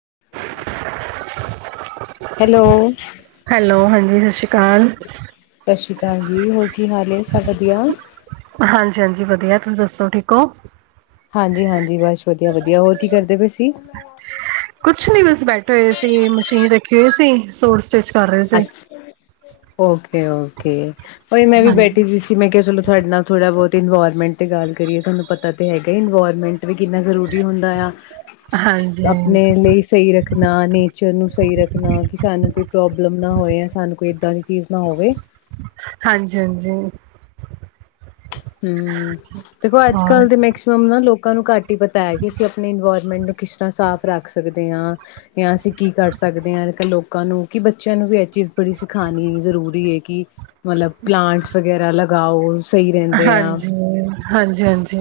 [unintelligible] ਵੀਰ ਜੀ ਸਤਿ ਸ਼੍ਰੀ ਅਕਾਲ ਸਤਿ ਸ੍ਰੀ ਅਕਾਲ ਜੀ ਹੋਰ ਕੀ ਹਾਲ ਏ, ਸਭ ਵਧੀਆ। ਹਾਂਜੀ ਹਾਂਜੀ ਵਧੀਆ ਤੁਸੀਂ ਦੱਸੋ ਠੀਕ ਹੋ? ਹਾਂਜੀ-ਹਾਂਜੀ, ਬਸ ਵਧੀਆ-ਵਧੀਆ, ਹੋਰ ਕੀ ਕਰਦੇ ਪਏ ਸੀ? ਹ [inaudible] ਕੁੱਛ ਵੀ ਬਸ। ਬੈਠੇ ਹੋਏ ਸੀ ਮਸ਼ੀਨ ਖੇਲ ਸੀ ਸੌਰਸ ਅੱਛ ਓਕੇ ਓ ਖੇਲ। ਓਏ ਮੈਂ ਵੀ ਬੈਠੀ ਹਾਂਜੀ ਸੀ ਸੂਰਮੇ ਕਿਸੇ ਨੂੰ ਕਿਉਂ ਦਸਾਂ ਨਾਲ ਥੋੜਾ ਬਹੁਤ ਇਨਵਾਰਮੈਂਟ ਤੇ ਗੱਲ ਕਰੀਏ ਤੁਹਾਨੂੰ ਪਤਾ ਤਾਂ ਹੈਗਾ, ਇਨਵਾਇਰਮੈਂਟ। ਵੀ ਕਿੰਨਾ ਜ਼ਰੂਰੀ ਹੁੰਦਾ ਆ ਹਾਂਜੀ ਆਪਣੇ ਲਈ ਸਹੀ ਰੱਖਣਾ, ਨੇਚਰ ਨੂੰ ਸਹੀ ਰੱਖਣਾ ਕਿ ਸਾਨੂੰ ਕੋਈ [unintelligible] ਮਤਲਬ ਨਾ ਹੋਏ ਸਾਨੂੰ ਕੋਈ ਏਦਾਂ ਦੀ ਚੀਜ਼ ਨਾ ਹੋਵੇ। ਹਾਂਜੀ-ਹਾਂਜੀ, ਜਰੂ ਹੂੰ, ਦੇਖੋ ਅੱਜ ਹੋਰ ਕੱਲ ਦੇ ਮੈਕਸੀਮਮ ਨਾ ਲੋਕ ਕਾਹਨੂੰ ਘ ਪਤਾ ਏਹ ਕਿ ਅਸੀਂ ਆਪਣੀ ਇਨਵਾਇਰਮੈਂਟ ਨੂੰ ਕਿਸ ਤਰ੍ਹਾਂ ਸਾਫ਼ ਰੱਖ ਸਕਦੇ। ਹ ਜਾਂ ਅਸੀਂ ਕੀ ਕਰ ਸਕਦੇ ਹਾਂ? ਅੱਜ ਕੱਲ੍ਹ ਲੋਕਾਂ ਨੂੰ ਕਿ ਬੱਚਿਆਂ ਨੂੰ ਵੀ ਇਹ ਚੀਜ਼ ਬੜੀ ਸਿਖਾਣੀ ਜ਼ਰੂਰੀ ਹੈ, ਕਿ ਮਤਲਬ ਪਲਾਂਟਸ ਵਗੈਰਾ ਅਲੱਗ ਗਾਓ ਸਹੀ ਵੇ। ਹਾਂਜੀ। ਹਾਂਜੀ-ਹਾਂਜੀ,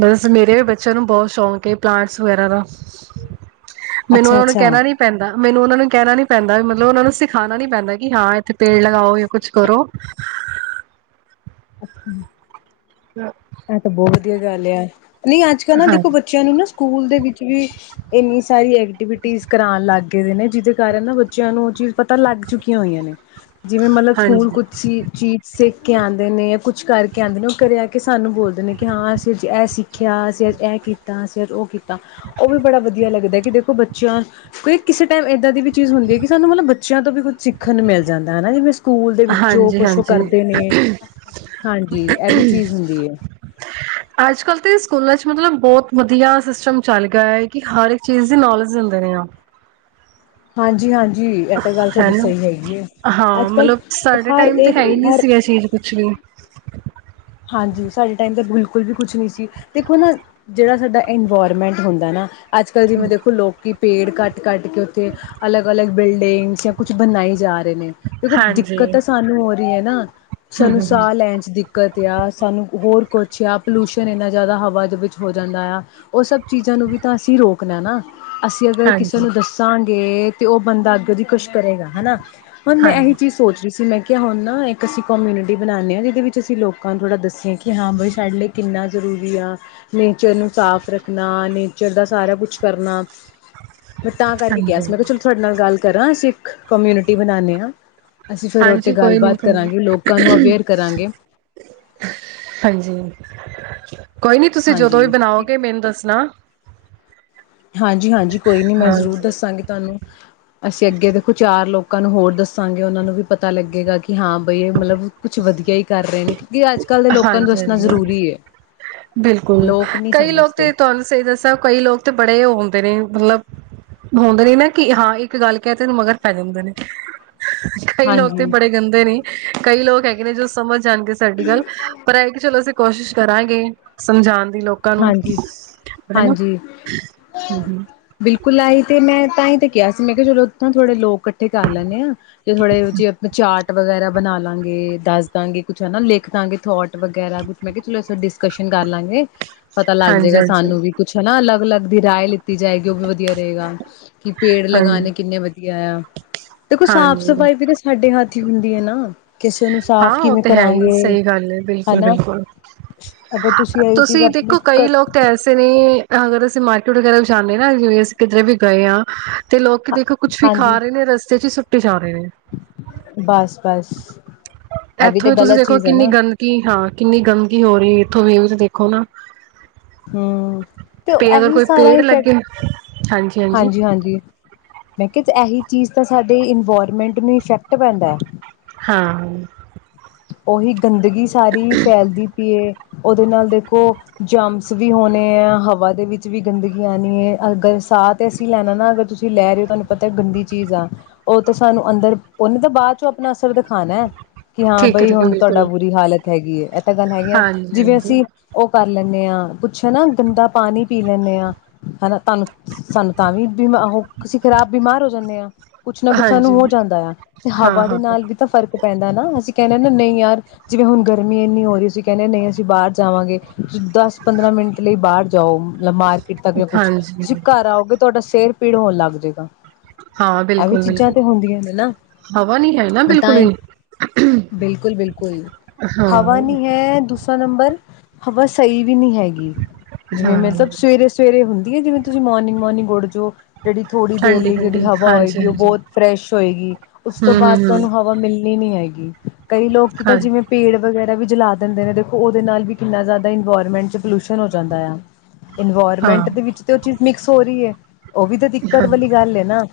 ਬਸ ਮੇਰੇ ਬੱਚਿਆਂ ਨੂੰ ਬਹੁਤ ਸ਼ੌਂਕ ਹੈ, ਪਲਾਂਟਸ ਵਗੈਰਾ ਦਾ। ਮੈਨੂੰ ਅੱਛਾ ਉਹਨਾਂ ਨੂੰ ਅੱਛਾ ਕਹਿਣਾ ਨੀ ਪੈਂਦਾ। ਮੈਨੂੰ ਉਹਨਾਂ ਨੂੰ ਕਹਿਣਾ ਨੀ ਪੈਂਦਾ, ਮਤਲਬ ਉਹਨਾਂ ਨੂੰ ਸਿਖਾਣਾ ਨੀ ਪੈਂਦਾ ਕਿ ਹਾਂ ਇੱਥੇ ਪੇੜ ਲਗਾਓ, ਜਾਂ ਕੁਛ ਕਰੋ। ਅੱਛਾ, [inaudible] ਆਹ ਤੇ ਬਹੁਤ ਵਧੀਆ ਗੱਲ ਆ। ਨਹੀਂ ਅੱਜ-ਕੱਲ੍ਹ ਨਾ ਹਾਂ ਦੇਖੋ ਬੱਚਿਆਂ ਨੂੰ ਨਾ ਸਕੂਲ ਦੇ ਵਿੱਚ ਵੀ ਇੰਨੀ ਸਾਰੀ ਐਕਟੀਵਿਟੀਸ ਕਰਵਾਣ ਲੱਗ ਨੇ ਜਿਹਦੇ ਕਾਰਨ ਨਾ ਬੱਚਿਆਂ ਨੂੰ ਉਹ ਚੀਜ਼ ਪਤਾ ਲੱਗ ਚੁੱਕੀਆਂ ਹੋਈਆਂ ਨੇ, ਜਿਵੇਂ ਮਤਲਬ ਸਕੂਲ ਹਾਂਜੀ ਕੁਛ ਚੀਜ਼ ਸਿੱਖ ਕੇ ਆਦੇ ਨੇ ਜਾਂ ਕੁਛ ਕਰਕੇ ਆਦੇ ਨੇ ਉਹ ਆਕੇ ਸਾਨੂੰ ਬੋਲਦੇ ਨੇ ਕਿ ਹਾਂ ਅਸੀਂ ਅਜ ਇਹ ਸਿੱਖਿਆ, ਅਸੀਂ ਅੱਜ ਇਹ ਕੀਤਾ, ਅਸੀਂ ਅੱਜ ਉਹ ਕੀਤਾ, ਉਹ ਵੀ ਬੜਾ ਵਧੀਆ ਲੱਗਦਾਏ। ਕਿ ਦੇਖੋ ਬੱਚਿਆਂ ਕੋਈ ਕਿਸੇ ਟਾਈਮ ਏਦਾਂ ਦੀ ਵੀ ਚੀਜ਼ ਹੁੰਦੀ ਏ। ਕਿ ਸਾਨੂੰ ਮਤਲਬ ਬੱਚਿਆਂ ਤੋਂ ਵੀ ਕੁੱਝ ਸਿੱਖਨ ਨੂੰ ਮਿਲ ਜਾਂਦਾ ਹਨਾ ਜਿਵੇਂ ਸਕੂਲ ਦੇ ਵਿੱਚੋਂ ਹਾਂਜੀ ਕੁਛ ਹਾਂਜੀ ਕਰਦੇ ਨੇ, ਹਾਂਜੀ ਇਹ ਵੀ ਚੀਜ਼ ਹੁੰਦੀ ਹੈ ਅੱਜ ਕੱਲ ਤੇ ਸਕੂਲਾਂ ਚ ਮਤਲਬ ਬਹੁਤ ਵਧੀਆ ਸਿਸਟਮ ਚੱਲ ਗਿਆ ਏ। ਕਿ ਹਰ ਇੱਕ ਚੀਜ਼ ਦੀ ਨੌਲੇਜ ਦਿੰਦ ਪਏ ਆ। ਹਾਂਜੀ, ਹਾਂਜੀ। ਹੈਨਾ, ਹਾਂ ਮਤਲਬ ਅੱਜ-ਕੱਲ੍ਹ ਸਾਡੇ ਹਰ ਟਾਈਮ ਤੇ ਇੱਕ ਹੈ ਈ ਨਈ ਹਰ ਸੀ ਇਹ ਚੀਜ਼ ਕੁਛ ਵੀ। ਹਾਂਜੀ ਸਾਡੇ ਟਾਈਮ ਤੇ ਬਿਲਕੁਲ ਵੀ ਕੁਛ ਨਹੀਂ ਸੀ। ਦੇਖੋ ਨਾ ਜਿਹੜਾ ਸਾਡਾ ਇਨਵਾਰਮੈਂਟ ਹੁੰਦਾ ਨਾ ਅੱਜ ਕੱਲ੍ਹ ਜਿਵੇਂ ਦੇਖੋ ਲੋਕ ਪੇੜ ਕੱਟ, ਕੱਟ ਕੇ ਉੱਥੇ ਅਲੱਗ, ਅਲੱਗ ਬਿਲਡਿੰਗਸ ਯਾ ਕੁਛ ਬਣਾਏ ਜਾ ਰੇ ਨੇ। ਦੇਖੋ ਹਾਂਜੀ ਦਿੱਕਤ ਤਾਂ ਸਾਨੂੰ ਹੋ ਰੀ ਏ ਨਾ, ਹਮ ਸਾਨੂੰ ਹਮ ਹਮ ਸਾਹ ਲੈਨ ਚ ਦਿੱਕਤ ਸਾਨੂੰ ਹੋਰ ਕੁਛ ਆ ਪੋਲਿਊਸ਼ਨ ਇੰਨਾ ਜ਼ਿਆਦਾ ਹਵਾ ਦੇ ਵਿੱਚ ਹੋ ਜਾਂਦਾ ਆ। ਉਹ ਸਭ ਚੀਜ਼ਾਂ ਨੂੰ ਵੀ ਤਾਂ ਅਸੀਂ ਰੋਕਨਾਏ ਨਾ। ਅਸੀਂ ਅਗਰ ਕਿਸੇ ਹਾਂਜੀ ਨੂੰ ਦੱਸਾਂ ਗੇ ਤੇ ਉਹ ਬੰਦਾ ਅੱਗੋ ਦੀ ਕੁਸ਼ ਕਰੇਗਾ ਹੇਨਾ ਹੁਣ ਮੈਂ ਏਹੀ ਹਾਂਜੀ ਚੀਜ਼ ਸੋਚ ਜਿਸਸੀਂ ਮੈਂ ਕਿਹਾ ਹੁਨ ਨਾ ਇੱਕ ਅਸੀਂ ਕੋਮਊਨਿਟੀ ਬਨਾਨੇ ਆਂ ਜਿਹਦੇ ਵਿੱਚ ਅਸੀਂ ਲੋਕ ਲੋਕਾਂ ਨੂੰ ਥੋੜ੍ਹਾ ਦੱਸੀਏ ਕਿ ਹਾਂ ਬਈ ਸਾਡੇ ਲਈ ਕਿੰਨਾ ਜਰੂਰੀ ਆ। ਨੇਚਰ ਨੂੰ ਸਾਫ਼ ਰੱਖਨਾ, ਨੇਚਰ ਦਾ ਸਾਰਾ ਕੁਛ ਕਰਨਾ, ਮੈਂ ਤਾਂ ਕਰਕੇ ਕਿਹਾ ਸੀ ਹਾਂਜੀ ਮੈਂ ਕਿਹਾ ਚਲੋ ਤੁਹਾਡੇ ਨਾਲ ਗੱਲ ਕਰਾਂ ਅਸੀਂ। ਕੋਮਊਨਿਟੀ ਬਨਾਨੇ ਆਂ। ਅਸੀਂ ਫੇਰ ਉਹ ਤੇ ਹਾਂਜੀ ਕੋਈ ਨੀ ਗੱਲਬਾਤ ਕੋਈ ਨੀ ਕਰਾਂਗੇ ਲੋਕਾਂ ਨੂੰ ਅਵੇਅਰ ਕਰਾਂਗੇ। ਹਾਂਜੀ। ਕੋਈ ਨੀ ਤੁਸੀਂ ਜਦੋਂ ਵੀ ਹਾਂਜੀ ਬਨਾਓਗੇ ਮੈਨੂੰ ਦੱਸਨਾ। ਹਾਂਜੀ ਹਾਂਜੀ ਕੋਈ ਨੀ ਮੈਂ ਜ਼ਰੂਰ ਹਾਂਜੀ ਦੱਸਾਂਗੀ ਤੁਹਾਨੂੰ, ਅਸੀਂ ਅੱਗੇ ਦੇਖੋ ਚਾਰ ਲੋਕ ਲੋਕਾਂ ਨੂੰ ਹੋਰ ਦੱਸਾਂਗੇ ਉਹਨਾਂ ਨੂੰ ਵੀ ਪਤਾ ਲੱਗੇਗਾ ਕਿ ਹਾਂ ਬਈ ਮਤਲਬ ਕੁਛ ਵਧੀਆ ਹੀ ਕਰ ਰਹੇ ਨੇ ਕਿਉਂਕਿ ਅੱਜ-ਕੱਲ੍ਹ ਦੇ ਲੋਕਾਂ ਨੂੰ ਹਾਂਜੀ, ਦੱਸਣਾ ਹਾਂਜੀ, ਹਨ ਜ਼ਰੂਰੀ ਏ। ਬਿਲਕੁਲ ਲੋਕ ਨੀ ਕਈ ਲੋਕ ਸਮਝਦੇ ਤੇ ਤੁਹਾਨੂੰ ਸਹੀ ਦੱਸਿਆ ਕਈ ਲੋਕ ਤੇ ਬੜੇ ਉਹ ਹੁਨ ਦੇ ਨੇ। ਮਤਲਬ ਹੁੰਦੇ ਨੇ ਨਾ ਕਿ ਹਾਂ ਇੱਕ ਗੱਲ ਕਹਿ ਤੇ ਮਗਰ ਪੈ ਜਾਂਦੇ ਨੇ। ਕਈ ਲੋਕ ਤੇ ਹਾਂਜੀ-ਹਾਂਜੀ, ਬੜੇ ਗੰਦੇ ਨੇ। ਕਈ ਲੋਕ ਹੈਗੇ ਨੇ ਜੋ ਸਮਝ ਜਾਨਗੇ ਸਾਡੀ ਗੱਲ ਪਰ ਐਏ ਕਿ ਚਲੋ ਅਸੀਂ ਕੋਸ਼ਿਸ਼ ਕਰਾਂਗੇ, ਸਮਝਾਨ ਹਾਂਜੀ ਹਾਂਜੀ, ਹਾਂਜੀ ਬਿਲਕੁਲ ਆਈ ਤੇ ਮੈਂ ਤਾਂ ਈ ਤੇ ਕਿਆ ਸੀ ਮੈਂ ਕਿਆ ਚਲੋ ਔਥੋ ਥੋੜੇ ਲੋਕ ਕੱਠੇ ਕਰ ਲੈਂਣੇ ਆਂ ਤੇ ਥੋੜੇ ਜੇ ਅਪਣੇ ਚਾਟ ਵਗੈਰਾ ਬਣਾ ਲਾਂਗੇ, ਦੱਸ ਦਾਂਗੇ ਕੁਛ ਹਨਾਂ, ਲਿਖ ਦਾਂਗੇ ਥੋਟ ਵਗੈਰਾ ਕੁਛ, ਮੈਂ ਕਿਆ ਚਲੋ ਅਸਾ ਡਿਸਕਸ਼ਨ ਕਰ ਲਾਂਗੇ। ਪਤਾ ਲੱਗ ਜੇਗਾ ਹਾਂਜੀ ਸਾਨੂੰ ਵੀ ਕੁੱਛ ਹਨਾਂ ਅਲੱਗ ਲੱਗ। ਦੀ ਰਾਏ ਲਿੱਤ ਜਾਏਗੀ ਔ ਵੀ ਵਧੀਆ ਰਏਗਾ ਕਿ ਪੇੜ ਹਾਂਜੀ ਲਗਾਣੇ ਕਿੰਨੇ ਵਧੀਐ ਆ। ਦੇਖੋ ਸਾਫ਼ ਹਾਂਜੀ ਸਫ਼ਾਈ ਵੀ ਤਾਂ ਸਾਡੇ ਹੱਥ ਹੀ ਹੁੰਦ ਏ ਨਾਂ। ਕਿਸੇ ਨੂੰ ਹਾਂ ਸਾਫ਼ ਉਹ ਕਿਵੇਂ ਤੇ ਹੈ ਹੀ ਕਰਾਂਗੇ ਸਹੀ ਗੱਲ ਹੈ ਬਿਲਕੁਲ ਹਨਾਂ! ਬਿਲਕੁਲ ਅਗਰ ਤੁਸੀਂ ਅਈਔ ਚੀਜ਼ ਅਪ ਕੋ ਕਈ ਲੋਕ ਤਾਂ ਐਸੇ ਨੇ ਅਹੰ ਅਰ ਅਸੀਂ ਮਾਰਕੀਟ ਵਗੈਰਾ ਵੀ ਜਾਦੇ ਨਾ ਜਿਂਵੇਂ ਅਸੀਂ ਕਿਧਰੇ ਵੀ ਗਏ ਆਂ ਤੇ ਲੋਕ ਦੇਖੋ ਕੁੱਛ ਵੀ ਹਾਂਜੀ ਖਾ ਰਹੇ ਨੇ ਰਸਤੇ ਚ [unintelligible] ਬਸ, ਬਸ। ਇਹ ਵੀ ਏੱਥੋਂ ਤੇ ਹੀ ਤੁਸੀਂ ਗ਼ਲਤ ਦੇਖੋ ਚੀਜ਼ ਹੈ ਕਿੰਨੀ ਨਾ। ਗੰਦਗੀ, ਹਾਂ ਕਿੰਨੀ ਗੰਦਗੀ ਹੋ ਰਹੀ ਇੱਥੋਂ ਏ ਵੀ ਤੇ ਦੇਖੋ ਨਾ। ਹੂੰ ਤੇ ਪੇ ਅਗਰ ਏਹੀ ਕੋਈ ਸਾਰਾ ਪੇੜ ਲੱਗੇ ਇਫੈਕਟ ਹਾਂਜੀ, ਹਾਂਜੀ ਮੈਂ ਕਿਹਾ ਏਹੀ ਚੀਜ਼ ਤਾਂ ਸਾਡੇ ਇਨਵਾਇਰਮੈਂਟ ਨੂੰ ਇਫੈਕਟ ਪੈਂਦਾ। [unintelligible] ਹਾਂ। ਔਹੀ ਗੰਦਗੀ ਸਾਰੀ ਫੈਲਦੀ ਪੀਏ। ਉਹਦੇ ਨਾਲ ਦੇਖੋ ਜਮਸ ਵੀ ਹੋਣੇ ਆਂ, ਹਵਾ ਦੇ ਵਿੱਚ ਵੀ ਗੰਦਗੀ ਆਣੀ ਏ, ਅਗਰ ਸਾਹ ਤੇ ਅਸੀਂ ਲੈਣਾ ਨਾ ਅਗਰ ਤੁਸੀਂ ਲੈ ਰਹੇ ਹੋ ਤੁਹਾਨੂੰ ਪਤਾ ਗੰਦੀ ਚੀਜ਼ ਆ ਔਹ ਤਾਂ ਸਾਨੂੰ ਅੰਦਰ ਉਹਨੇ ਬਾਅਦ ਚੋਂ ਅਪਣਾ ਅਸਰ ਖਾਣਾ ਠੀਕ ਹੈ ਬਈ ਠੀਕ ਹੈ ਹੁਣ ਤੁਹਾਡਾ ਬਿਲਕੁਲ ਬੁਰੀ ਹਾਲਤ ਹੈਗੀ ਏ, ਏਤ ਗੱਲ ਹੈਗੀ ਆ ਹਾਂਜੀ ਜਿਵੇਂ ਹਾਂਜੀ ਅਸੀਂ ਔਹ ਕਰ ਲੈਂਦੇ ਆਂ, ਕੁੱਛ ਆ ਨਾ ਗੰਦਾ ਪਾਣੀ ਪੀ ਲੈਂਦੇ ਆਂ। ਹਨਾ [unintelligible] ਤੁਹਾਨੂੰ ਸਾਨੂੰ ਤਾਂ ਵੀ ਬਿਮਾ ਉਹ ਅਸੀਂ ਖ਼ਰਾਬ ਬਿਮਾਰ ਹੋ ਜਾਂਣੇ ਹਾਂ। ਕੁਛ ਨਾ ਕੁਛ ਸਾਨੂੰ ਹਾਂਜੀ ਹੋ ਜਾਂਦਾ ਆ ਤੇ ਹਾਂ ਹਵਾ ਦੇ ਹਾਂ ਨਾਲ ਵੀ ਤਾਂ ਫ਼ਰਕ ਪੈਂਦਾ ਨਾ ਅਸੀਂ ਕਹਿੰਦੇ ਨਹੀਂ ਯਾਰ ਜਿਵੇਂ ਹੁਣ ਗਰਮੀ ਇੰਨੀ ਹੋ ਰਹੀ ਸੀ ਕਹਿੰਦੇ ਨਹੀਂ ਅਸੀਂ ਬਾਹਰ ਜਾਵਾਂਗੇ। ਤੁਸੀ ਦਸ ਪੰਦਰਾਂ ਮਿੰਟ ਲਈ ਬਾਹਰ ਜਾਓ, ਮਤਲਬ ਮਾਰਕੀਟ ਤੱਕ ਜਾਂ ਕੁਛ ਹਾਂਜੀ ਤੁਸੀਂ ਘਰ ਆਓਗੇ ਤੁਹਾਡਾ ਸਿਰ ਪੀੜ ਹੋਣ ਲੱਗ ਜਾਏਗਾ ਹਾਂ ਇਹ ਵੀ ਬਿਲਕੁਲ ਚੀਜ਼ਾਂ ਬਿਲਕੁਲ ਤੇ ਹੁੰਦੀਆਂ ਨੇ ਨਾ ਹਵਾ ਨੀ ਹੈ ਨਾ ਮੈਂ ਤਾਂ ਬਿਲਕੁਲ ਹੀ ਵੀ ਬਿਲਕੁਲ ਬਿਲਕੁਲ ਹਵਾ ਹਾਂ ਨੀ ਹੈ ਦੂਸਰਾ ਨੰਬਰ ਹਵਾ ਸਹੀ ਵੀ ਨਹੀ ਹੈਗੀ ਜਿਵੇਂ ਹਾਂ ਮਤਲਬ ਸਵੇਰੇ ਸਵੇਰੇ ਹੁੰਦੀ ਏ ਜਿਵੇਂ ਤੁਸੀਂ ਮੋਰਨਿੰਗ ਮੋਰਨਿੰਗ ਉੜਜੋ ਜਿਹੜੀ ਥੋੜ੍ਹੀ ਦੇਰ ਠੰਡੀ ਲਈ ਜਿਹੜੀ ਠੰਡੀ ਹਵਾ ਹਾਂਜੀ ਹੋਏਗੀ ਉਹ ਹਾਂਜੀ ਬਹੁਤ ਫਰੈਸ਼ ਹੋਏਗੀ ਉਸ ਤੋਂ ਬਾਅਦ ਹਮ ਤੁਹਾਨੂੰ ਹਵਾ ਮਿਲਣੀ ਨੀ ਹੈਗੀ [unintelligible] ਕਈ ਲੋਕ ਤਾਂ ਹਮ ਜਿਵੇਂ ਪੇੜ ਵਗੈਰਾ ਵੀ ਜਲਾ ਦਿੰਦੇ ਨੇ ਦੇਖੋ ਉਹਦੇ ਨਾਲ ਵੀ ਕਿੰਨਾ ਜ਼ਿਆਦਾ ਇਨਵੋਰਮੈਂਟ ਚ' ਪੋਲਿਊਸ਼ਨ ਹੋ ਜਾਂਦਾ ਆ ਹਮ ਇਨਵੋਰਮੈਂਟ ਦੇ ਵਿੱਚ ਤੇ ਉਹ ਚੀਜ਼ ਮਿਕਸ ਹੋ ਰਹੀ ਹੈ ਉਹ ਵੀ ਤਾਂ ਹਾਂਜੀ ਹਾਂ ਹਾਂਜੀ ਦਿੱਕਤ ਹਮ ਵਾਲੀ ਗੱਲ ਹੈ ਨਾ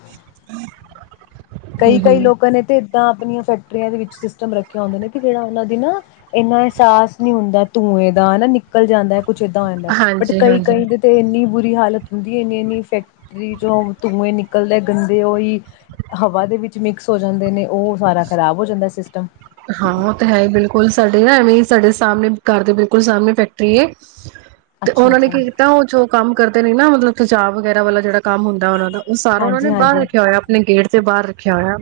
ਕਈ ਕਈ ਹਮ ਲੋਕਾਂ ਨੇ ਤੇ ਤਾਂ ਆਪਣੀਆਂ ਫੈਕਟਰੀਆਂ ਦੇ ਵਿੱਚ ਰੱਖਿਆ ਹੁੰਦੇ ਨੇ ਕਿ ਜਿਹੜਾ ਉਹਨਾਂ ਦੀ ਨਾ ਇੰਨਾ ਅਹਿਸਾਸ ਨਹੀਂ ਹੁੰਦਾ ਧੂੰਏ ਦਾ ਹਨਾ ਨਿਕਲ ਜਾਂਦਾ ਕੁੱਛ ਏਦਾਂ ਹੋ ਜਾਂਦਾ ਬਟ ਹਾਂਜੀ ਕਈ ਹਾਂਜੀ ਕਈ ਦੇ ਤੇ ਇੰਨੀ ਬੁਰੀ ਹਾਲਤ ਕਦੀ ਇੰਨੀ ਇੰਨੀ ਫੈਕਟਰੀ ਚ ਧੂੰਏ ਨਿਕਲਦੇ ਗੰਦੇ ਓ ਹੀ ਹਵਾ ਦੇ ਵਿੱਚ ਮਿਕਸ ਹੋ ਜਾਂਦੇ ਨੇ ਉਹ ਸਾਰਾ ਖਰਾਬ ਹੋ ਜਾਂਦਾ ਸਿਸ ਹਾਂ ਉਹ ਤੇ ਹੈ ਹੀ ਬਿਲਕੁਲ ਸਾਡੇ ਨਾ ਐਵੇਂ ਸਾਡੇ ਸਾਹਮਣੇ ਘਰ ਦੇ ਬਿਲਕੁਲ ਸਾਹਮਣੇ ਫੈਕਟਰੀ ਤੇ ਉਹਨਾਂ ਨੇ ਅੱਛਾ-ਅੱਛਾ, ਕੀ ਕੀਤਾ ਉਹ ਜੋ ਕੰਮ ਕਰਦੇ ਨੇ ਨਾ ਮਤਲਬ ਤਜਾਬ ਵਗੈਰਾ ਵਾਲਾ ਜਿਹੜਾ ਕੰਮ ਹੁੰਦਾ ਉਹਨਾਂ ਦਾ ਉਹ ਸਾਰਾ ਉਹਨਾਂ ਨੇ ਬਾਹਰ ਹਾਂਜੀ-ਹਾਂਜੀ, ਰੱਖਿਆ ਹੋਇਆ ਆਪਣੇ ਗੇਟ ਤੇ ਬਾਹਰ ਰੱਖਿਆ ਹੋਇਆ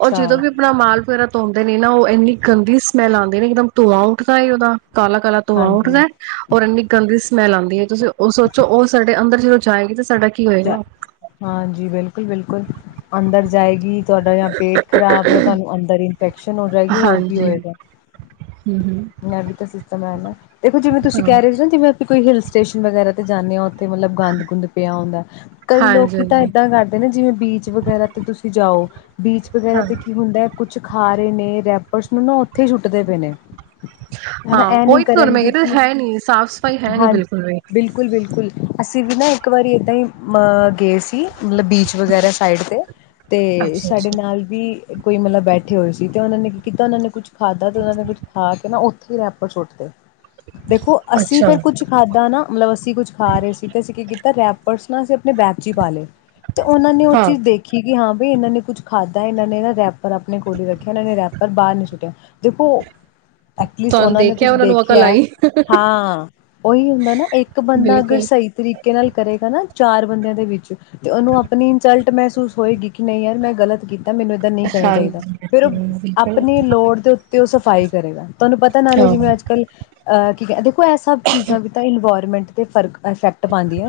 ਉਹ ਜਦੋਂ ਵੀ ਆਪਣਾ ਮਾਲ ਧੋਂਂਦੇ ਨੇ ਨਾ ਉਹ ਇੰਨੀ ਗੰਦੀ ਸਮੈਲ ਆਂਦੀ ਏ ਨਾ ਇੱਕਦਮ ਧੂੰਆ ਉੱਠਦਾ ਏ ਉਹਦਾ ਕਾਲਾ ਕਾਲਾ ਧੂੰਆ ਉੱਠਦੈ ਹਾਂਜੀ। ਔਰ ਇੰਨੀ ਗੰਦੀ ਸਮੈਲ ਆਂਦੀ ਏ ਤੁਸੀਂ ਉਹ ਸੋਚੋ ਉਹ ਸਾਡੇ ਅੰਦਰ ਜਦ ਜਾਏਗੀ ਤਾਂ ਹਾਂਜੀ ਬਿਲਕੁਲ ਬਿਲਕੁਲ ਅੰਦਰ ਜਾਏਗੀ ਤੁਹਾਡਾ ਯਾ ਪੇਟ ਖਰਾਬ ਜਾਂ ਤੁਹਾਨੂੰ ਅੰਦਰ ਇਨਫੈਕਸ਼ਨ ਹੋ ਜਾਏਗੀ ਹੋਰ ਕੀ ਹਾਂਜੀ ਹੋਏਗਾ ਹਮ ਹਮ ਮ ਵੀ ਤਾਂ ਸਿਸਟਮ ਹੈ ਨਾ ਦੇਖੋ ਜਿਵੇ ਤੁਸੀਂ ਹਾਂ ਕਹਿ ਰਹੇ ਸੀ ਨਾ ਜਿਵੇ ਉੱਥੇ ਕੋਈ ਹਿੱਲ ਸਟੇਸ਼ਨ ਵਗੈਰਾ ਜਾਂਦੇ ਹੋ ਤੇ ਮਤਲਬ ਗੰਦ ਗੁੰਦ ਪਿਆ ਹੁੰਦਾ ਕਈ ਹਾਂਜੀ ਲੋਕੀ ਤਾਂ ਹਾਂਜੀ ਏਦਾਂ ਕਰਦੇ ਨੇ ਜਿਵੇਂ ਬੀਚ ਵਗੈਰਾ ਤੇ ਤੁਸੀਂ ਜਾ ਦਓ ਬੀਚ ਵਗੈਰਾ ਹਾਂ ਤੇ ਕੀ ਹੁੰਦਾ ਹੈ ਕੁਛ ਖਾ ਰਹੇ ਨੇ ਰੈਪਰਸ ਨੂੰ ਨਾ ਉੱਥੇ ਹੀ ਛੁੱਟਦੇ ਪਏ ਨੇ ਹਨਾ ਹਾਂ ਇਹ ਨੀ ਉਹੀ ਤਾਂਹੂੰ ਮੈਂ ਕਰਨਗੇ ਕਿਹਾ ਕਿ ਹੈ ਨਹੀਂ ਸਾਫ਼ ਸਫ਼ਾਈ ਹੈ ਨੀ ਹਾਂ ਬਿਲਕੁਲ ਵੀ ਬਿਲਕੁਲ ਬਿਲਕੁਲ ਅਸੀਂ ਵੀ ਨਾ ਇੱਕ ਵਾਰੀ ਇੱਦਾਂ ਹੀ ਮ ਗ ਸੀ ਮਤਲਬ ਬੀਚ ਵਗੈਰਾ ਸਾਈਡ ਤੇ ਤੇ ਅੱਛਾ ਸਾਡੇ ਅੱਛਾ ਨਾਲ ਵੀ ਕੋਈ ਮਤਲਬ ਬੈਠੇ ਹੋਏ ਸੀ ਤੇ ਉਹਨਾਂ ਨੇ ਕੀ ਕੀਤਾ ਉਹਨਾਂ ਨੇ ਕੁਛ ਖਾਧਾ ਤੇ ਉਹਨਾਂ ਦੇ ਵਿੱਚ ਖਾ ਕੇ ਨਾ [unintelligible] ਦੇਖੋ ਅਸੀਂ ਅੱਛਾ ਫਿਰ ਕੁੱਛ ਖਾਧਾ ਨਾ ਮਤਲਬ ਅਸੀਂ ਕੁੱਛ ਖਾ ਰਹੇ ਸੀ ਤੇ ਅਸੀਂ ਕੀ ਕੀਤਾ ਰੈਪਰ ਅਸੀਂ ਆਪਣੇ ਬੈਪ ' ਹੀ ਪਾ ਲਏ ਤੇ ਉਹਨਾਂ ਨੇ ਉਹ ਹਾਂ ਚੀਜ਼ ਦੇਖੀ ਕਿ ਹਾਂ ਵੀ ਇਹਨਾਂ ਨੇ ਕੁਛ ਖਾਧਾ ਇਹਨਾਂ ਨੇ ਨਾ ਰੈਪਰ ਆਪਣੇ ਕੋਲ ਹੀ ਰੱਖਿਆ ਇਹਨਾਂ ਨੇ ਰੈਪਰ ਬਾਹਰ ਨੀ ਸੁੱਟਿਆ ਦੇਖੋ ਐਟਲੀਸਟ ਤੁਹਾਨੂੰ ਉਹਨਾਂ ਨੇ ਕੁਛ ਨੂੰ ਅਕਲ ਦੇਖਿਆ ਹੈ ਆਈ ਹਾਂ ਉਹੀ ਹੁੰਦਾ ਨਾ ਇੱਕ ਬੰਦਾ ਅਗਰ ਬਿਲਕੁਲ ਸਹੀ ਤਰੀਕੇ ਨਾਲ ਕਰੇਗਾ ਨਾ ਚਾਰ ਬੰਦਿਆਂ ਦੇ ਵਿੱਚ ਤੇ ਉਹਨੂੰ ਆਪਣੀ ਇਨਸਲਟ ਮੈਂ ਮਹਿਸੂਸ ਹੋਏਗੀ ਕਿ ਨਹੀਂ ਯਾਰ ਮੈਂ ਗਲਤ ਕੀਤੀ ਮੈਨੂੰ ਏਦਾਂ ਨਹੀਂ ਕਰਨਾ ਚਾਹੀਦਾ ਹਾਂਜੀ ਫਿਰ ਉਹ ਬਿਲਕੁਲ ਆਪਣੀ ਲੋੜ ਦੇ ਉੱਤੇ ਉਹ ਸਫ਼ਾਈ ਕਰੇਗਾ ਤੁਹਾਨੂੰ ਪਤਾ ਨਾਲੇ ਹਾਂ ਜਿਵੇਂ ਅੱਜ ਕੱਲ [unintelligible] ਉਹਈ ਸਭ ਚੀਜ਼ਾਂ ਬਤਾਂ ਇਨਵਾਇਰਮੈਂਟ ਅਤੇ ਫਰਕ ਇਫੈਕਟ ਪਾਉਂਦੀਆਂ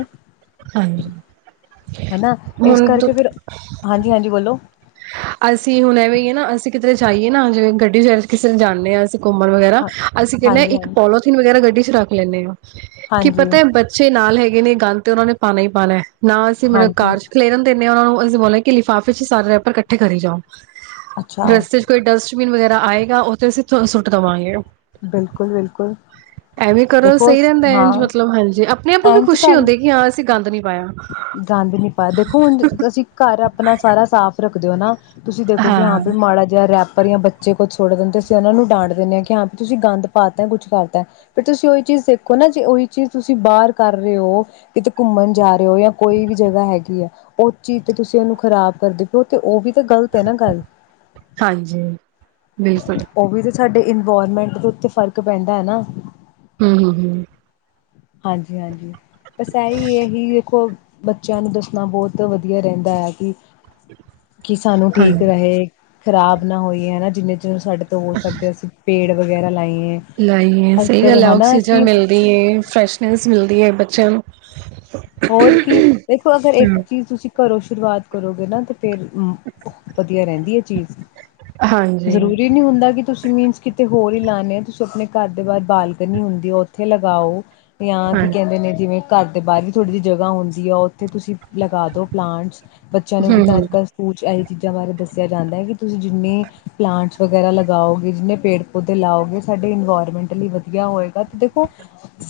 ਹਾਂਜੀ ਹਨਾ ਇਸ ਹੁਣ ਤ ਕਰਕੇ ਫਿਰ ਹਾਂਜੀ ਹਾਂਜੀ ਬੋਲੋ [inaudible] ਅਸੀਂ ਹੁਣ ਐਵੇਂ ਹੀ ਹੈ ਨਾ ਅਸੀਂ ਕਿਧਰੇ ਜਾਈਏ ਨਾ ਜਿਵੇਂ ਗੱਡੀ ਚ ਕਿਸੇ ਜਾਂਦੇ ਹਾਂ ਘੁੰਮਣ ਵਗੈਰਾ ਹਾਂ ਅਸੀਂ ਕਹਿੰਦੇ ਹਾਂਜੀ ਇੱਕ ਹਾਂਜੀ ਪੋਥੀਨ ਵਗੈਰਾ ਗੱਡੀ ਚ ਰੱਖ [unintelligible] ਕੀ ਹਾਂਜੀ ਪਤਾ ਹੈ ਬੱਚੇ ਨਾਲ ਹੈਗੇ ਨੇ ਗ ਤੇ ਉਹਨਾਂ ਨੇ ਪਾਣਾ ਹੀ ਪਾਉਣਾ ਨਾ ਅਸੀਂ ਮਤਲਬ ਹਾਂਜੀ ਕਾਰ ਚ ਖਲੇਰ ਹੁੰਦੇ ਨੇ ਉਹਨਾਂ ਨੂੰ ਬੋਲਿਆ ਕਿ ਲਿਫਾਫੇ ਚ ਸਾਰੇ ਪਰ ਇਕੱਠੇ ਕਰੀ ਜਾਓ ਅੱਛਾ ਰਸਤੇ ਚ ਕੋਈ ਡਸਟਬਿਨ ਵਗੈਰਾ ਦਾ ਆਏਗਾ ਉੱਥੇ ਅਸੀਂ ਸੁੱਟ ਦੇਵਾਂਗੇ ਬਿਲਕੁਲ ਬਿਲਕੁਲ ਐਵੇਂ ਕਰੋ ਦੇਖੋ ਸਹੀ ਰਹਿੰਦਾ ਇੰਝ ਹਾਂ, ਮਤਲਬ ਹਾਂਜੀ ਆਪਣੇ ਆਪ ਨੂੰ ਵੀ ਇਝ ਖੁਸ਼ੀ ਕਰ, ਹੁੰਦੀ ਕਿ ਹਾਂ ਅਸੀਂ ਗੰਦ ਨੀ ਪਾਇਆ ਗੰਦ ਨੀ ਪਾਇਆ, ਦੇਖੋ ਹੁਣ ਤੁਸੀਂ ਘਰ ਆਪਣਾ ਸਾਰਾ ਸਾਫ਼ ਰੱਖ ਦੇ ਹੋ ਨਾ ਤੁਸੀਂ ਦੇਖੋ, ਕਿ ਹਾਂ ਵੀ ਮਾੜਾ ਜਿਹਾ ਰੈਪ ਪਰ ਜਾਂ ਬੱਚੇ ਕੁਝ ਸੁੱਟ ਦਿੰਦੇ ਤੇ ਅਸੀਂ ਉਹਨਾਂ ਨੂੰ ਡਾਂਟ ਦਿੰਦੇ ਹਾਂ ਕਿ ਹਾਂ ਤੁਸੀਂ ਗੰਦ ਪਾਤਾ ਤੇ ਕੁਛ ਕਰਤਾ ਤੇ ਫੇਰ ਤੁਸੀਂ ਉਹੀ ਚੀਜ਼ ਦੇਖੋ ਨਾ ਜੇ ਉਹੀ ਚੀਜ਼ ਤੁਸੀਂ ਬਾਹਰ ਕਰ ਰਹੇ ਹੋ, ਕਿਤੇ ਘੁੰਮਣ ਜਾ ਰਹੇ ਹੋ ਜਾਂ ਕੋਈ ਵੀ ਜਗ੍ਹਾ ਹੈਗੀ ਹੈ ਉਹ ਚੀਜ਼ ਤੇ ਤੁਸੀਂ ਉਹਨੂੰ ਖ਼ਰਾਬ ਕਰਦੇ ਪਓ ਤੇ ਉਹ ਵੀ ਤੇ ਗ਼ਲਤ ਆ ਨਾ ਗੱਲ, ਹਾਂਜੀ ਬਿਲਕੁਲ ਉਹ ਵੀ ਤੇ ਸਾਡੇ ਇਨਵਾਇਰਮੈਂਟ ਉੱਥੇ ਫ਼ਰਕ ਪੈਂਦਾ ਐ ਨਾ ਹੂੰ-ਹੂੰ, ਹੂੰ ਹਾਂਜੀ-ਹਾਂਜੀ, ਬਸ ਆਹੀ ਇਹੀ ਦੇਖੋ ਬੱਚਿਆਂ ਨੂੰ ਦੱਸਣਾ ਬਹੁਤ ਵਧੀਆ ਰਹਿੰਦਾ ਹੈ ਕਿ ਕੀ ਸਾਨੂੰ ਠੀਕ ਹਾਂਜੀ ਰਹੇ। ਖ਼ਰਾਬ ਨਾ ਹੋਈਏ ਹਨਾ, ਜਿੰਨੇ ਜਿਹਨੂੰ ਸਾਡੇ ਤੋਂ ਹੋ ਸਕੇ ਅਸੀਂ ਪੇੜ ਵਗੈਰਾ ਲਾਈ ਲਾਈਏ ਸਹੀ ਗੱਲ ਐ, ਆਕਸੀਜਨ ਮਿਲਦੀ ਐ ਫਰੈਸ਼ ਲਸ ਮਿਲਦੀ ਆ ਬੱਚਿਆਂ ਨੂੰ। ਹੋਰ ਕੀ, ਦੇਖੋ ਅਗਰ ਇੱਕ ਹੂੰ ਚੀਜ਼ ਤੁਸੀਂ ਘਰੋ ਸ਼ੁਰੂਆਤ ਕਰੋਗੇ ਨਾ ਤੇਂ ਫੇਰ ਮ ਵਧ ਦੀਆਂ ਰਹਿੰਦੀ ਆ ਚੀਜ਼ ਹਾਂਜੀ ਜ਼ਰੂਰੀ ਨੀ ਹੁੰਦਾ, ਕਿ ਤੁਸੀਂ ਮੀਨਸ ਕਿੱਥੇ ਹੋਰ ਹੀ ਲਾਨੇ ਆ, ਤੁਸੀਂ ਆਪਣੇ ਘਰ ਦੇ ਬਾਹਰ ਬਾਲਕਨੀ ਹੁੰਦੀ ਆ ਉੱਥੇ ਲਗਾਓ। ਜਾਂ ਹਾਂ ਕੀ ਕਹਿੰਦੇ ਨੇਂ ਜਿਵੇਂ ਘਰ ਦੇ ਬਾਹਰ ਥੋੜੀ ਜੀ ਜਗ੍ਹਾ ਹੁੰਦੀ ਆ, ਉੱਥੇ ਤੁਸੀਂ ਲਗਾ ਦੋ ਪਲਾਂਟਸ। ਬੱਚਿਆਂ ਨੂੰ ਵੀ ਹੂੰ ਤਾਂ ਅੱਜ ਹੂੰ ਕੱਲ੍ਹ ਸਕੂਲ ਚ ਐਈ ਚੀਜ਼ਾਂ ਬਾਰੇ ਦੱਸਿਆ ਜਾਂਦਾ ਐ ਕਿ ਤੁਸੀਂ ਜਿੰਨੇ ਪਲਾਂਟਸ ਵਗੈਰਾ ਲਗਾਓਗੇ, ਜਿੰਨੇ ਪੇੜ ਪੌਦੇ ਲਾਓਗੇ ਸਾਡੇ ਇਨਵਾਇਰਮੈਂਟ ਲਈ ਵਧੀਆ ਹੋਏਗਾ ਤੇ ਦੇਖੋ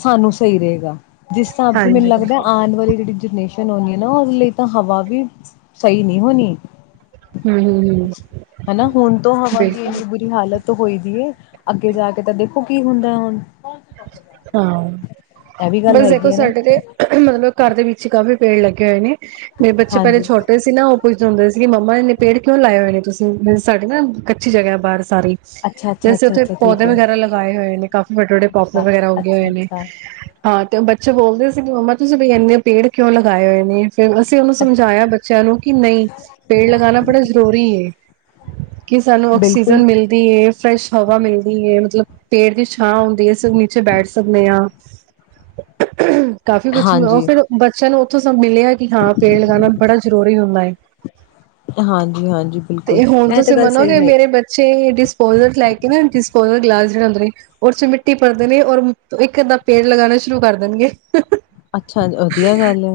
ਸਾਨੂੰ ਸਹੀ ਰਹੇਂਗਾ। ਜਿਸ ਸਾਬ ਚ ਮੈਨ ਹਾਂਜੀ ਲੱਗਦਾ ਬਿਲਕੁਲ ਵਾਲੀ ਜਿਹੜੀ ਜਨਰੇਸ਼ਨ ਆਉਣੀ ਆ ਨਾ, ਉਹਦੇ ਲਈ ਤਾਂ ਹਵਾ ਵੀ ਸਹੀ ਨਹੀਂ ਹੋਣੀ। ਹੂੰ ਹੂੰ ਹੂੰ ਹਨਾ, ਹੁਣ ਤੋਂ ਹਵਾ ਦੀ ਬਿਲਕੁਲ ਇੰਨੀ ਬੁਰੀ ਹਾਲਤ ਹੋਈ ਦੀ ਹੈ, ਅੱਗੇ ਜਾ ਕੇ ਤਾਂ ਦੇਖੋ ਕੀ ਹੁੰਦਾ ਹੁਣ। ਹਾਂ, ਇਹ ਵੀ ਗੱਲ ਬਸ ਦੇਖੋ ਹੈਗੀ ਹੈ ਨਾ ਸਾਡੇ ਤੇ ਮਤਲਬ ਘਰ ਦੇ ਵਿੱਚ ਕਾਫ਼ੀ ਪੇੜ ਲੱਗੇ ਹੋਏ ਨੇ। ਮੇਰੇ ਬੱਚੇ ਪਹਿਲੇ ਹਾਂਜੀ ਛੋਟੇ ਸੀ ਨਾ ਉਹ ਪੁੱਛਦੇ ਹੁੰਦੇ ਸੀਗੇ ਮੰਮਾ ਨੇ ਪੇੜ ਕਿਉਂ ਲਾਏ ਹੋਏ ਨੇ ਤੁਸੀਂ ਸਾਡੀੇ ਨਾ ਕੱਚੀ ਜਗ੍ਹਾ ਬਾਹਰ। ਸਾਰੇ ਅੱਛਾ ਅੱਛਾ ਜੈਸੇ ਅੱਛਾ ਅੱਛਾ ਠੀਕ ਪੌਦੇ ਹੈ ਵਗੈਰਾ ਲਗਾਏ ਹੋਏ ਨੇ ਕਾਫੀ ਵੱਡੇ ਵੱਡੇ ਵਗੈਰਾ ਅੱਛਾ ਉਗੇ ਹੋਏ ਅੱਛਾ ਨੇ ਬੱਚ ਬੋਲਦੇ ਸੀਗੇ ਮੰਮਾ ਤੁਸੀਂ ਬਈ ਇੰਨੇ ਪੇੜ ਕਿਉਂ ਲਗਾਏ ਹੋਏ ਫਿਰ ਅਸੀਂ ਉਹਨੂੰ ਅੱਛਾ ਸਮਝਾਇਆ ਬੱਚਿਆਂ ਨੂੰ ਕਿ ਨਹੀਂ ਪੇੜ ਲਗਾਣਾ ਬੜਾ ਜ਼ਰੂਰੀ ਕਿ ਸਾਨੂੰ ਬਿਲਕੁਲ ਆਕਸੀਜਨ ਮਿਲਦੀ ਹੈ ਫਰੈਸ਼ ਹਵਾ ਮਿਲਦੀ ਹੈ ਪੇਟ ਦੀ ਛਾਂ ਹੁੰਦੀ ਹੈ ਨੀਚੇ ਬੈਠ ਸਕਦੇ ਹਾਂ ਕਾਫੀ ਕੁਛ ਉਹ ਹਾਂਜੀ ਫਿਰ ਬੱਚਿਆਂ ਨੂੰ ਫਿਰ ਮਿਲਿਆ ਕਿ ਹਾਂ ਪੇੜ ਲਗਾਉਣਾ ਬੜਾ ਜ਼ਰੂਰੀ ਹੁੰਦਾ ਹੈ ਹਾਂਜੀ ਹਾਂਜੀ ਬਿਲਕੁਲ ਤੇ ਹੁਣ ਇਹ ਤਾਂ ਤੁਸੀਂ ਗੱਲ ਮੰਨੋਗੇ ਸਹੀ ਹੈ ਮੇਰੇ ਬੱਚੇ ਡਿਸਪੋਜਲ ਲੈ ਕੇ ਨਾ ਡਿਸਪੋਜਲ ਗਲਾਸ [unintelligible] ਟੀ ਭਦੇ ਨੇ ਔਰ ਇੱਕ ਅੱਧਾਂ ਪੇੜ ਲਗਾਉਣਾ ਸ਼ੁਰੂ ਕਰ ਦੇਣਗੇ ਅੱਛਾ ਵਧੀਆ ਗੱਲ ਹੈ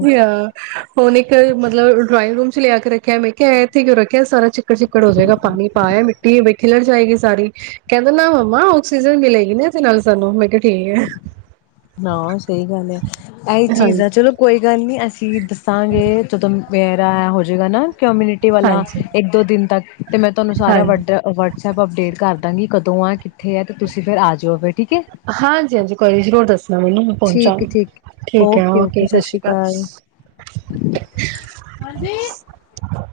ਹੁਨੇ ਇੱਕ ਮਤਲਬ ਡਰਾਇੰਗ ਰੂਮ ਚ ਲਿਆ ਕੇ ਰੱਖਿਆ ਮੈਂ ਕਿਹਾ ਇੱਥੇ ਕਿਉਂ ਰੱਖਿਆ ਸਾਰਾ ਚਿੱਕੜ ਚਿੱਕੜ ਹੋ ਜਾਏਗਾ ਪਾਣੀ ਪਾਆ ਮਿੱਟੀ ਖਿਲੜ ਜਾਏਗੀ ਸਾਰੀ ਕਹਿੰਦੇ ਨਾ ਮੰਮਾ ਆਕਸੀਜਨ ਮਿਲੇਗੀ ਨਾ ਨਾਲ ਸਾਨੂੰ ਮੈਂ ਕਿਹਾ ਠੀਕ ਆ ਹਾਂ ਉਹ ਸਹੀ ਗੱਲ ਹੈ ਇਹੀ ਚੀਜ਼ ਹਾਂਜੀ ਆ ਚਲੋ ਕੋਈ ਗੱਲ ਨੀ ਅਸੀਂ ਦੱਸਾਂਗੇ ਜਦੋਂ ਮੇਰਾ ਹੋਜਏਗਾ ਨਾ ਕਮੇਟੀ ਵਾਲਾ ਹਾਂਜੀ ਇਕ ਦੋ ਦਿਨ ਤੱਕ ਤੇ ਮੈਂ ਤੁਹਾਨੂੰ ਸਾਰਾ ਹਾਂਜੀ ਵਟਸਪ ਅਪਡੇਟ ਕਰ ਕਮੇਟੀ ਪਾਂਗੀ ਕਦੋਂ ਆ ਇੱਥੇ ਆ ਤੇ ਤੁਸੀਂ ਫਿਰ ਆ ਜਾਓ ਫਿਰ ਠੀਕ ਹੈ ਨਵ ਨ ਮ ਠੀਕ ਪਹੁੰਚਾਗੀ ਠੀਕ ਠੀਕ ਹੈ ਓਕੇ ਸਤਿ ਸ਼੍ਰੀ ਅਕਾਲ ਸ੍ਰੀ ਹਾਂਜੀ ਅਕਾਲ